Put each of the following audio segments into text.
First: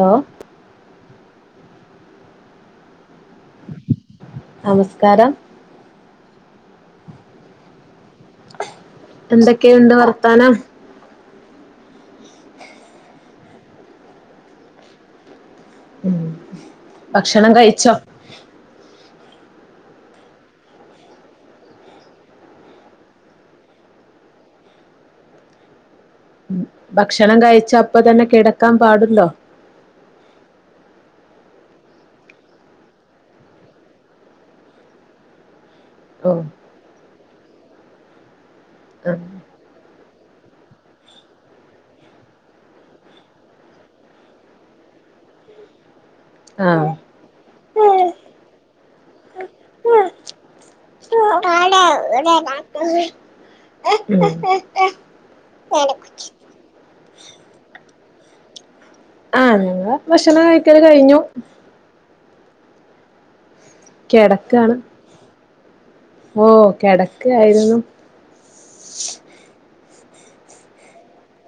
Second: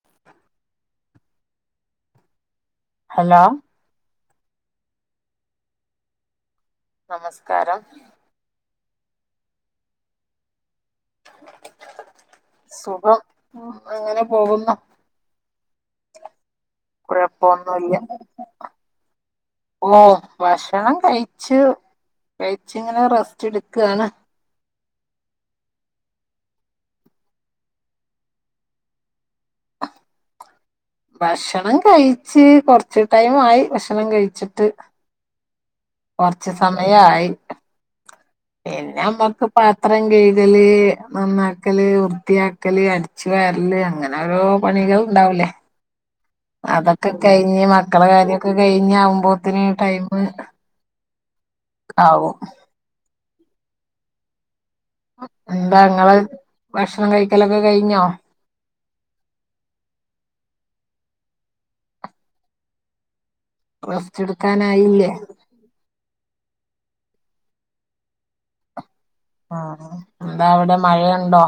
Law hello നമസ്കാരം നമസ്കാരം [unintelligible] എന്തൊക്കെയുണ്ട് വർത്താനം സുഖം ഉം അങ്ങനെ പോകുന്നു. ഉം കുഴപ്പൊ ഭക്ഷണം കഴിച്ചോ ഒന്നുല്യ ഓ ഭക്ഷണം കഴിച്ചു കഴിച്ച് ഇങ്ങനെ റെസ്റ്റ് എടുക്കുകയാണ്. ഭക്ഷണം കഴിച്ച അപ്പതന്നെ കിടക്കാൻ പാടുണ്ടോ? ഭക്ഷണം കഴിച്ച് കൊറച്ച് ടൈം ആയി ഭക്ഷണം കഴിച്ചിട്ട് ഓ കൊർച്ച് സമയായി പിന്നമ്മക്ക് പാത്രം കഴ്കല് നന്നാക്കല് വൃത്തിയാക്കല് അടിച്ചു വാരല് അങ്ങനെ ന്നോരോ പണികളുണ്ടാവുലേ ആ ആഹ് അതൊക്കെ കഴിഞ്ഞ് മക്കള കാര്യൊക്കെ കഴിഞ്ഞ് ആകുമ്പോത്തിന് ടൈമ് ആവും. ആഹ് [unintelligible] [inaudible] എന്താ ഇങ്ങള് ഭക്ഷണം കഴിക്കലൊക്കെ കഴിഞ്ഞോ? ആഹ് ഇണ്ടാ ഭക്ഷണം കഴിക്കല് കഴിഞ്ഞു. റസ്റ്റ് കിടക്കാണ് എടുക്കാനായില്ലേ ഓ കിടക്കായിരുന്നു. എന്താ അവിടെ മഴയുണ്ടോ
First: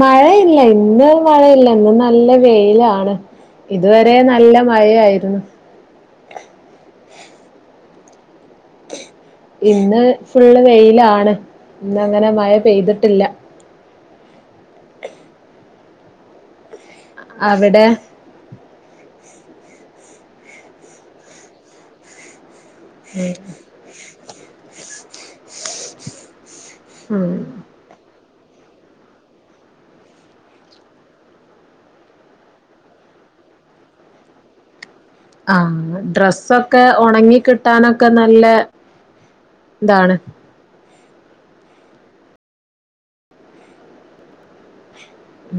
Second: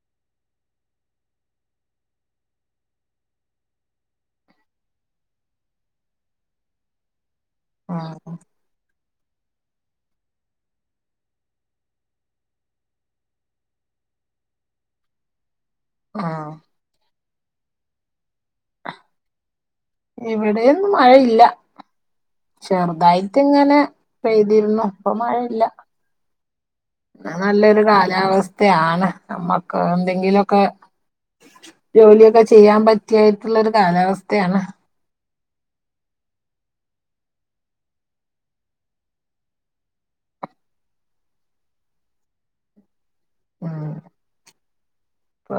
മഴയില്ല ഇന്ന് മഴയില്ല ഇന്ന് നല്ല വെയ്ലാണ് ഇതുവരെ നല്ല മഴയായിരുന്നു ആഹ ഇന്ന് ഫുള്ള് വെയിലാണ്. ഇന്നങ്ങനെ മഴ പെയ്തിട്ടില്ല ആഹ് അവിടെ ഇവിടെയൊന്നും മഴയില്ല. ചെർതായിട്ട്ങ്ങനെ പെയ്തിരുന്നു ഇപ്പൊ മഴയില്ല. ന്ന് ഉം നല്ലൊരു കാലാവസ്ഥയാണ്. നമ്മക്ക് എന്തെങ്കിലൊക്കെ ജോലിയൊക്കെ ചെയ്യാൻ പറ്റിയായിട്ടുള്ള ഒരു കാലാവസ്ഥയാണ് ആഹ് ഡ്രസ്സൊക്കെ ഉണങ്ങി കിട്ടാനൊക്കെ നല്ലെ. എന്താണ് മ്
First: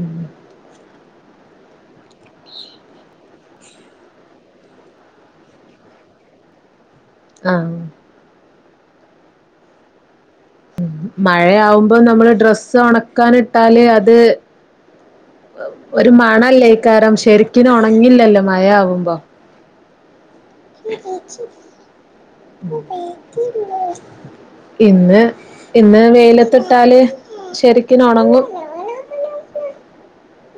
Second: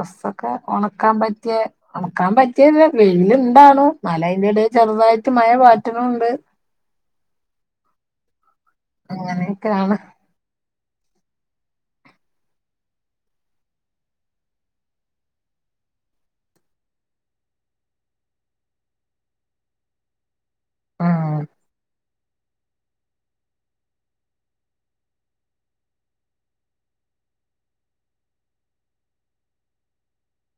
ഉം ഒണക്കാ പറ്റ്യേ ഒണക്കാൻ പറ്റിയല്ല വെയിലുണ്ടാണോ ന്നാൽ അതിന്റെട ചെറുതായിട്ട് മഴ പാറ്റണൂണ്ട് ആഹ് അങ്ങനെയൊക്കെയാണ് മഴയാവുമ്പം നമ്മള് ഡ്രസ്സ് ഉണക്കാനിട്ടാല് അത്. ഒരു മണല്ലേ ഈ കാരം ശരിക്കിന ഒണങ്ങില്ലല്ലോ മഴ ആവുമ്പോ ഉം [inaudible] ഇന്ന് ഇന്ന് വെയിലത്തിട്ടാല് ശരിക്കിന ഒണങ്ങും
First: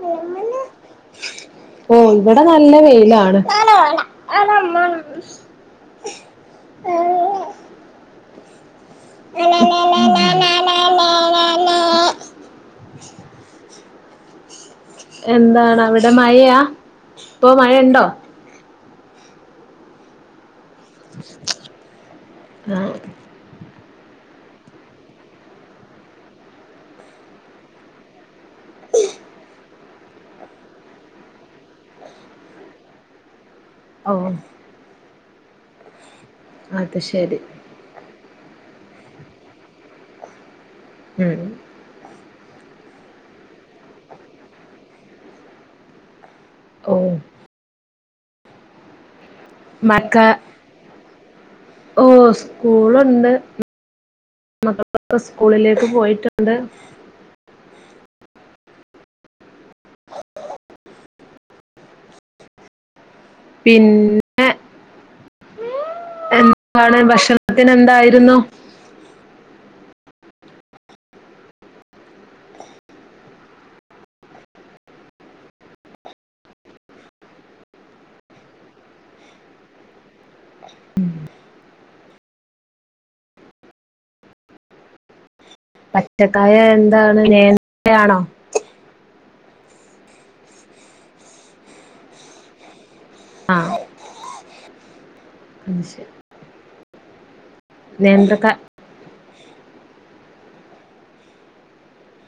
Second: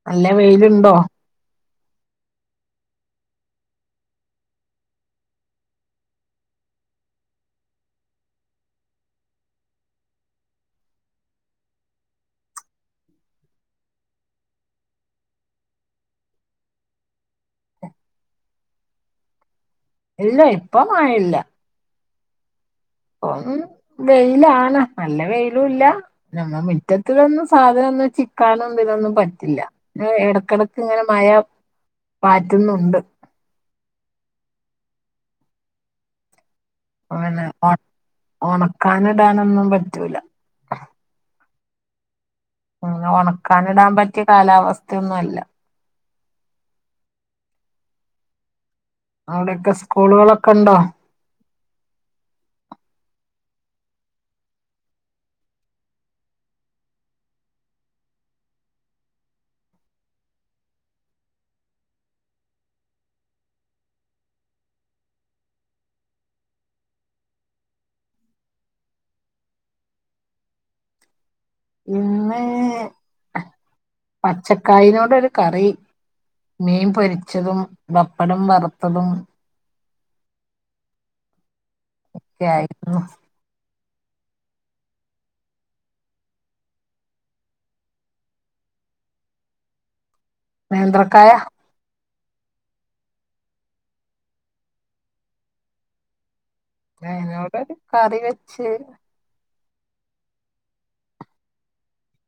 നല്ല വെയില്ണ്ടോ- ഓ ഇവിടെ നല്ല വെയിലാണ് [inaudible] [inaudible] എന്താണ് അവിടെ മഴയാ ഇപ്പൊ മഴയുണ്ടോ ഇല്ല ഇപ്പം മഴല്ല ആഹ് പ്പം വെയിലാണ്. നല്ല വെയിലുല്ല നമ്മ മിറ്റത്തിന്നും സാധനംന്ന് കാണ ഇതൊന്നും പറ്റില്ല ഏഹ് എടക്കെടക്ക് ഇങ്ങനെ മഴ പാറ്റുന്നുണ്ട് ഓഹ് അത് ശരി അങ്ങനെ ഒണ ഒണക്കാനിടാനൊന്നും പറ്റൂല. ഉം ഒന്നും ഒണക്കാനിടാൻ പറ്റിയ കാലാവസ്ഥയൊന്നും അല്ല ഓഹ് അവിടൊക്കെ മഴക്ക സ്കൂളുകളൊക്കെ ഇണ്ടോ ഓ സ്കൂളുണ്ട് മക്കളൊക്കെ സ്കൂളിലേക്ക് പോയിട്ടുണ്ട്. പിന്നെ എന്താണ് ഭക്ഷണത്തിനെന്തായിരുന്നു? ഇന്ന് പച്ചക്കായനോടൊരു കറി മീൻ പൊരിച്ചതും പപ്പടം വറുത്തതും [unintelligible] ഒക്കെ ആയിരിക്കുന്നു പറ്റക്കായ എന്താണ് നേ യാണോ? നേന്ത്രക്കായ ആഹ് [unintelligible] അയിനോട് ഒരു കറി നേന്ത്രക്ക വച്ച്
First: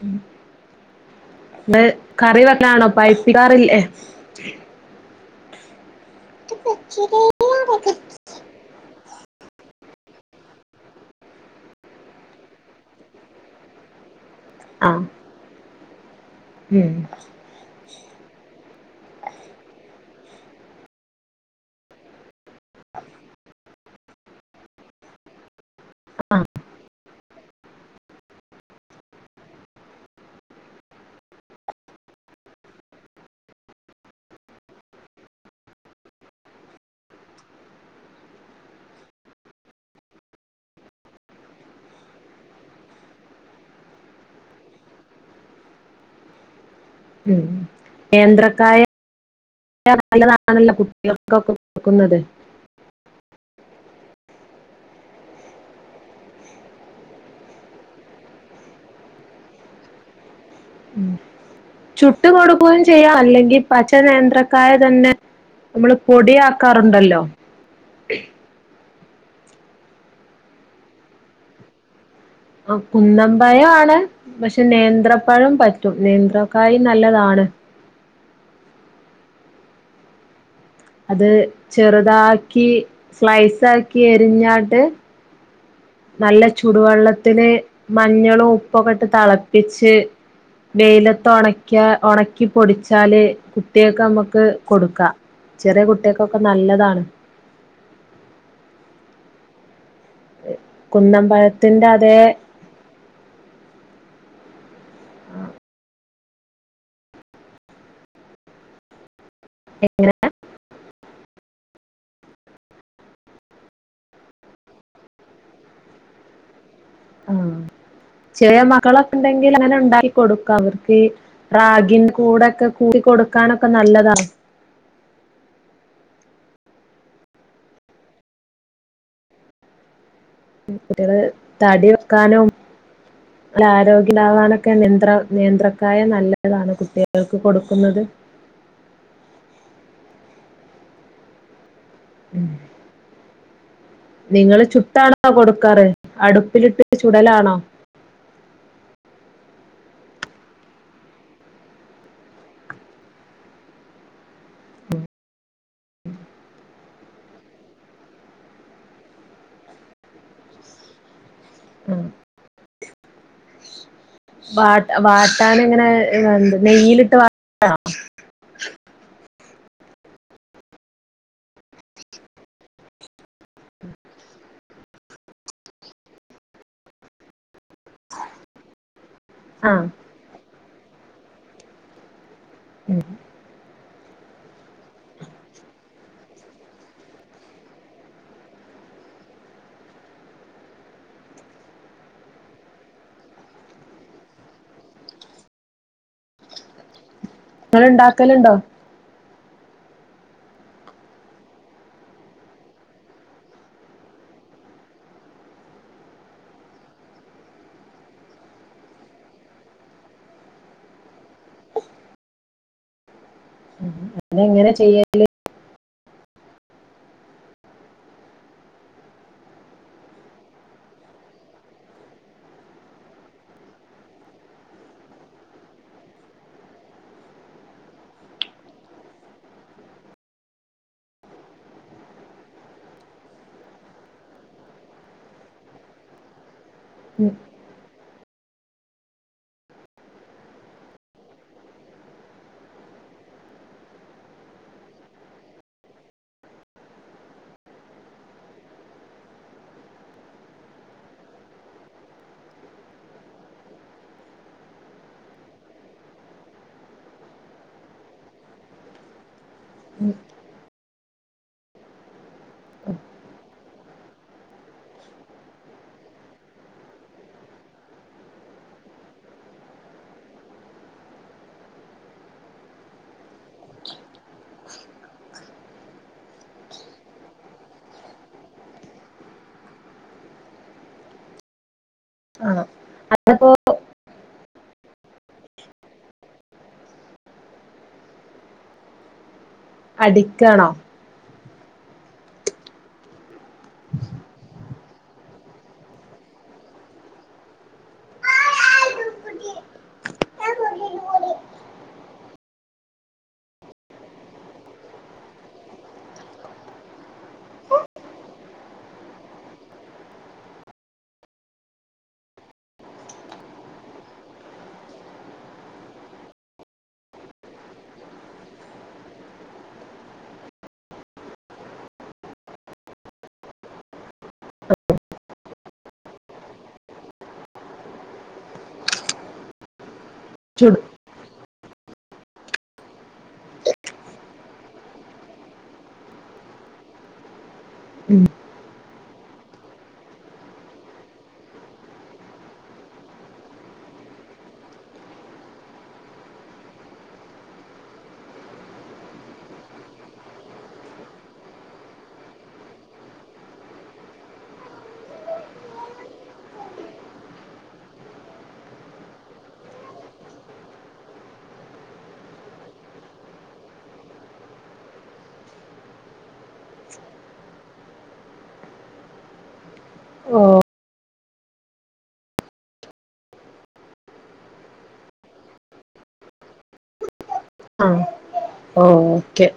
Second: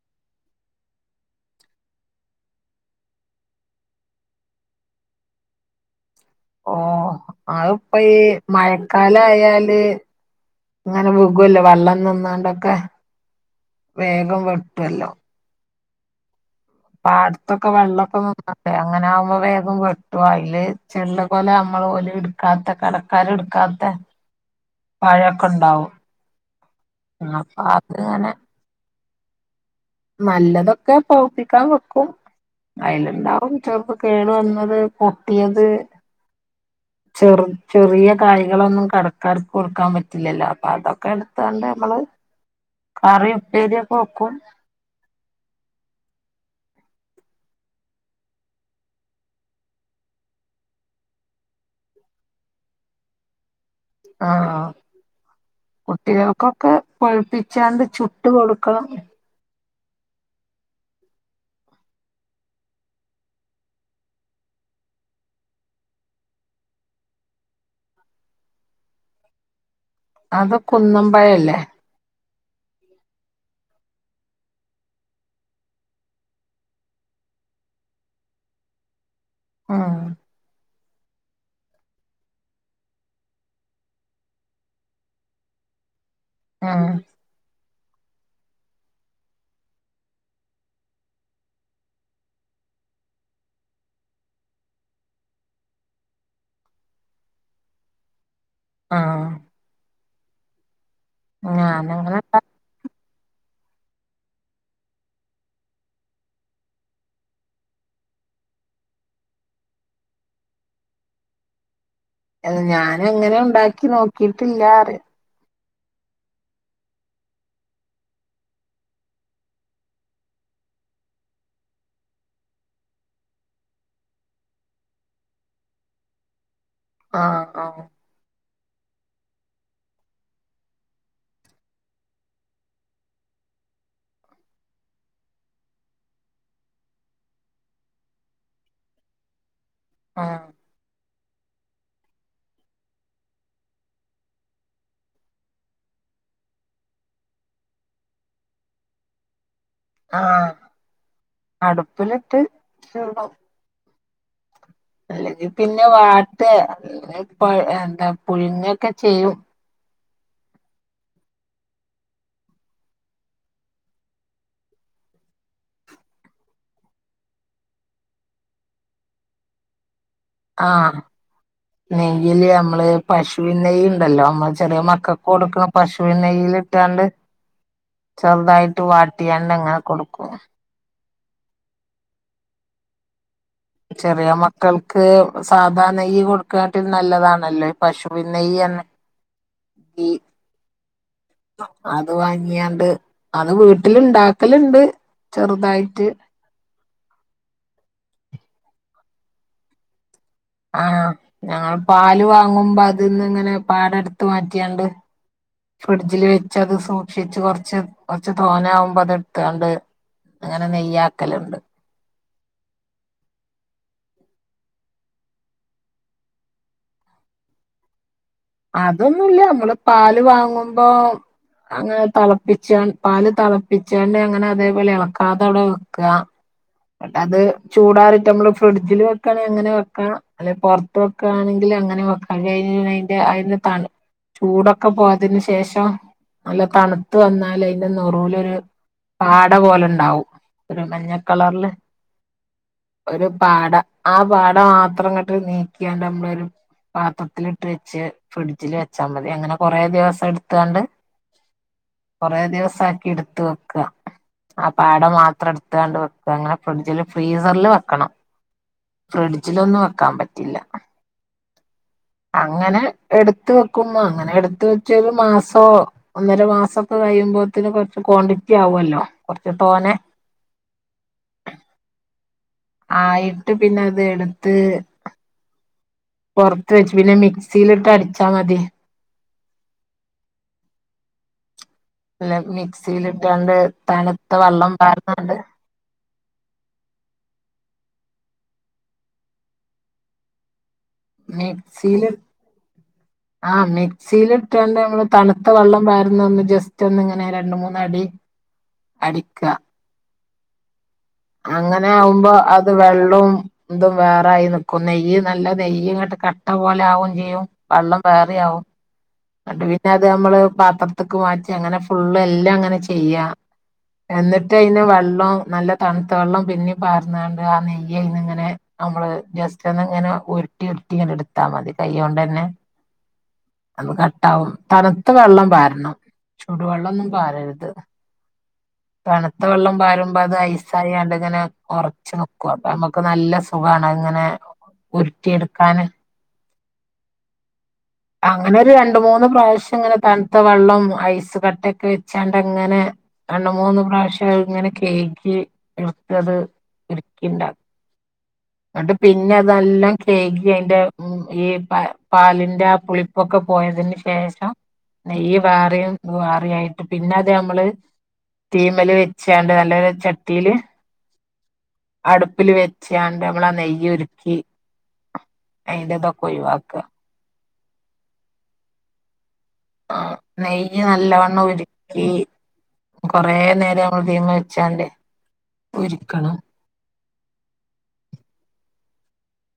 ഉം ത് കറി വെക്കാനാണോ പൈപ്പിക്കാറില്ലേ [unintelligible] അത്പ്പം ഈ മഴക്കാലം ആയാല് അങ്ങനെ വികോല്ലോ വെള്ളം നിന്നാണ്ടൊക്കെ വേഗം ആ വെട്ടുല്ലോ ഉം പാട് അത്തൊക്കെ വെള്ളമൊക്കെന്ന അങ്ങനെ ആവുമ്പോ വേഗം പെട്ടു അതില് ചെള്ള് പോലെ നമ്മള് പോലെ [unintelligible] കടക്കാരെടുക്കാത്തെ [inaudible] പഴയൊക്കെ ഉണ്ടാവും ആ അപ്പൊ അത്ങ്ങനെ നല്ലതൊക്കെ പൗപ്പിക്കാൻ വെക്കും അയ്ലിണ്ടാവും ചെലപ്പ കേട് വന്നത് പൊട്ടിയത് ചെറ് ചെറിയ കാര്യങ്ങളൊന്നും കടക്കാർക്ക് കൊടുക്കാ പറ്റില്ലല്ലോ അപ്പൊ അതൊക്കെ എട്ത്താണ്ട് ഞമ്മള് കറിയും ഉപ്പേരിയൊക്കെ വക്കും ഉം നേന്ത്രക്കായ നല്ലതാണല്ലോ കുട്ടികൾക്കൊക്കെ കൊടുക്കുന്നത് ആഹ്, കുട്ടികൾക്കൊക്കെ പഴുപ്പിച്ചാണ്ട് ചുട്ട് കൊടുക്കണം ഉം ചുട്ട് കൊടുക്കുകയും ചെയ്യാ, അല്ലെങ്കി പച്ച നേന്ത്രക്കായ തന്നെ നമ്മള് പൊടി ആക്കാറുണ്ടല്ലോ അത് കുന്നം പഴമല്ലേ ഒ കുന്നമ്പയം ആണ് പക്ഷെ നേന്ത്രപ്പഴം പറ്റും നേന്ത്രക്കായി നല്ലതാണ് ആഹ്. അത് ചെറുതാക്കി സ്ലൈസാക്കി എരിഞ്ഞാട്ട് നല്ല ഉം ചുടുവെള്ളത്തില് മഞ്ഞളും ഉപ്പൊക്കെ ഇട്ട് തളപ്പിച്ച് വെയിലത്ത് ഉണക്കാ ഉണക്കി പൊടിച്ചാല് കുട്ട്യാൾക്കെ നമുക്ക് കൊടുക്കാം ചെറിയ കുട്ട്യേക്കൊക്കെ നല്ലതാണ് ആഹ് കുന്നമ്പഴത്തിന്റെ അതേ ഞാനങ്ങനെ എങ്ങനെ അ ഞാന് അങ്ങനെ ഉണ്ടാക്കി നോക്കിയിട്ടില്ലറ ആഹ് ചെറിയ മകളൊക്കെണ്ടെങ്കിൽ അങ്ങനെ ഉണ്ടാക്കി കൊട്ക്ക അവർക്ക് റാഗിന് കൂടെക്കെ കൂട്ടി കൊടുക്കാനൊക്കെ നല്ലതാ ആഹ് ആഹ് കുട്ടികള് തടി വെക്കാനും നല്ല ആരോഗ്യം ഇണ്ടാവനൊക്കെ നേന്ത്ര നേന്ത്രക്കായ നല്ലതാണോ കുട്ട്യേൾക്ക് കൊടുക്കുന്നത് ആഹ് ഉം [unintelligible] നിങ്ങള് ചുട്ടാണോ കൊടുക്കാറ് അടുപ്പിലിട്ട് ചുടലാണോ ആഹ് അടുപ്പില്ട്ട് ചുടും അല്ലെങ്കി പിന്നെ വാട്ടെ അല്ലേ പ എന്താ പുഴുങ്ങൊക്കെ ചെയ്യും ആഹ് വാ വാട്ടാന്ങ്ങനെ എന്ത നെയ്യിലിട്ട് വാട്ടീണോ ആഹ് നെയ്യില് നമ്മള് പശുവിന് നെയ്യ്ണ്ടല്ലോ നമ്മള് ചെറിയ മക്കക്ക് കൊട്ക്ക്ണ പശുവിന് നെയ്യില് ക്കാണ്ട് [inaudible] ചെറ്തായിട്ട് വാട്ടിയാണ്ട് ആ അങ്ങനെ കൊടുക്കും ഉം ചെറിയ മക്കൾക്ക് സാധാ നെയ്യ് കൊടുക്കാട്ടിൽ നല്ലതാണല്ലോ ഈ പശുവിൻ നെയ്യന്നെ [inaudible] ഈ അത് വാങ്ങിയാണ്ട് അത് വീട്ടില് ഇണ്ടാക്കല്ണ്ട് ചെറ്തായിട്ട് ങ്ങളിണ്ടാക്കലുണ്ടോ ആഹാ ഞങ്ങൾ പാല് വാങ്ങുമ്പോ അതിന്ന്ങ്ങനെ പാട എടുത്ത് മാറ്റിയണ്ട് ഫ്രിഡ്ജില് വെച്ച് അത് സൂക്ഷിച്ച് കൊറച്ച് കൊറച്ച് തോനാവുമ്പോ അത് ഇട്ത്താണ്ട് അങ്ങനെ നെയ്യാക്കലുണ്ട് അതെങ്ങനെ ചെയ്യല് അതൊന്നുല്ല്യ അമ്മള് പാല് വാങ്ങുമ്പോ അങ്ങന തിളപ്പിച്ചൺ പാല് തിളപ്പിച്ചണ്ട് അങ്ങനെ അതേപോലെ എളക്കാതെ അവിടെ വെക്ക്വാ ഇങ്ങട്ടത് ചൂടാറിട്ട്മ്മള് ഫ്രിഡ്ജില് വെക്കാണെങ്കി അങ്ങനെ വെക്കാ അല്ലെ പൊറത്ത് വെക്കാണെങ്കിൽ അങ്ങനിം വെക്ക അയിന് അയിന്റെ അയിന്റെ തണ് ചൂടൊക്കെ പോയതിന് ശേഷം നല്ല തണുത്ത് വന്നാലയിന്റനെറോലൊരു പാട പോലുണ്ടാവും ഒരു മഞ്ഞക്കളറില് ഒരു പാട ആ പാട മാത്രം കട്ട് നീക്കിയാണ്ട് അമ്മളൊരു പാത്രത്തിലിട്ട് വെച്ച് ഫ്രിഡ്ജില് വെച്ചാ മതി അങ്ങനെ കൊറെ ദിവസം എടുത്താണ്ട് കൊറേ ദിവസാക്കി എടുത്ത് വെക്ക്വാ ആ പാട മാത്രം എടുത്താണ്ട് വെക് പ്പ അങ്ങന ഫ്രിഡ്ജില് ഫ്രീസറില് വെക്കണം ഫ്രിഡ്ജിലൊന്നു വെക്കാൻ പറ്റില്ല അങ്ങനെ എട്ത്ത് വെക്കുന്ന അങ്ങനെ എട്ത്ത് വെച്ചോരു മാസോ ഒന്നര മാസോക്ക കഴിയുമ്പോത്തിന് കുറച്ച് ക്വാണ്ടിറ്റി ആവോല്ലോ കുറച്ച് തോനെ ആയിട്ട് പിന്നെ അത് എട്ത്ത് പൊറത്ത് വെച്ചു പിന്നെ മിക്സിയിലിട്ട് അടിച്ചാ മതി ല്ലെ ആ അതിപ്പോ മിക്സിലിട്ടാണ്ട് തണുത്ത വള്ളം വാറുന്നുണ്ട് പഠിക്കാണോ മിക്സീല് [inaudible] ആ മിക്സിലിട്ടൊണ്ട് മ്മള് തണുത്ത വള്ളം വരുന്ന ഒന്ന് ജസ്റ്റ് ഒന്നിങ്ങനെ രണ്ടുമൂന്നടി അടിക്കാ അങ്ങനെ ആവുമ്പ അത് വെള്ളോം ന്തു വേറായി നിക്കും നെയ്യ് നല്ല നെയ്യിങ്ങട്ട് കട്ട പോലെ ആവോം ചെയ്യും വള്ളം ബേറിയാവും ന്നട്ട് പിന്നെ അത് അമ്മള് പാത്രത്ത്ക്ക് മാറ്റി അങ്ങനെ ഫുള്ള് എല്ലാം അങ്ങനെ ചെയ്യാ എന്നിട്ട് അയിന് വള്ളും നല്ല തണ്ത്ത വെള്ളം പിന്നിം പാർന്നാണ്ട് ആ നെയ്യ് അയിന്ന്ങ്ങനെ അമ്മള് ജസ്റ്റ് ന്ന് ഇങ്ങനെ ഉരുട്ടി ഉരുട്ടി ഇങ്ങനെടുത്താ മതി കയ്യൊണ്ടന്നെ അത് കട്ടാവും തണുത്ത വെള്ളം ബാരണം ചുടുവെള്ളൊന്നും പാരരുത് തണുത്ത വെള്ളം പാരും ബത് ചുട് ഐസായണ്ടിങ്ങനെ കൊറ ച്ച് നൊക്ക്വാ പ്പമ്മക്ക് നല്ല സുഖാണ് ഇങ്ങനെ ഉരുട്ടിയെടുക്കാന് ഉം അങ്ങനെ ഒരു രണ്ട് മൂന്ന് പ്രാവശ്യം ഇങ്ങനെ തൺത്ത വെള്ളോം ഐസ് കട്ടെക്കെ വെച്ചാണ്ട് അങ്ങനെ രണ്ട് മൂന്ന് പ്രാവശ്യം ഇങ്ങനെ കേയ്കി [unintelligible] ഇൻക്കിണ്ടേ ന്നിട്ട് പിന്നതെല്ലാം കെഴ്കി അയിന്റെ ഈ പ പാലിന്റെ പുളിപ്പൊക്കെ പോയതിന് ശേഷം നെയ് വാറിയും വാറായിട്ട് പിന്നെ അതെ നമ്മള് തീമല് വെച്ചാണ്ട് നല്ലൊരു ചട്ടീല് അടുപ്പില് വെച്ചാണ്ട് നമ്മള ആ നെയ് ഉരുക്കി അയിന്റേതൊക്കയുവാക്ക ആ നെയ് നെയ് നല്ലോണ്ണം ഉരുക്കി കൊറേ നേരം നമ്മള് ഇതീമെ വെച്ചാന്റെ ഉര്ക്കണം ആഹ് ഓ ഓക്കെ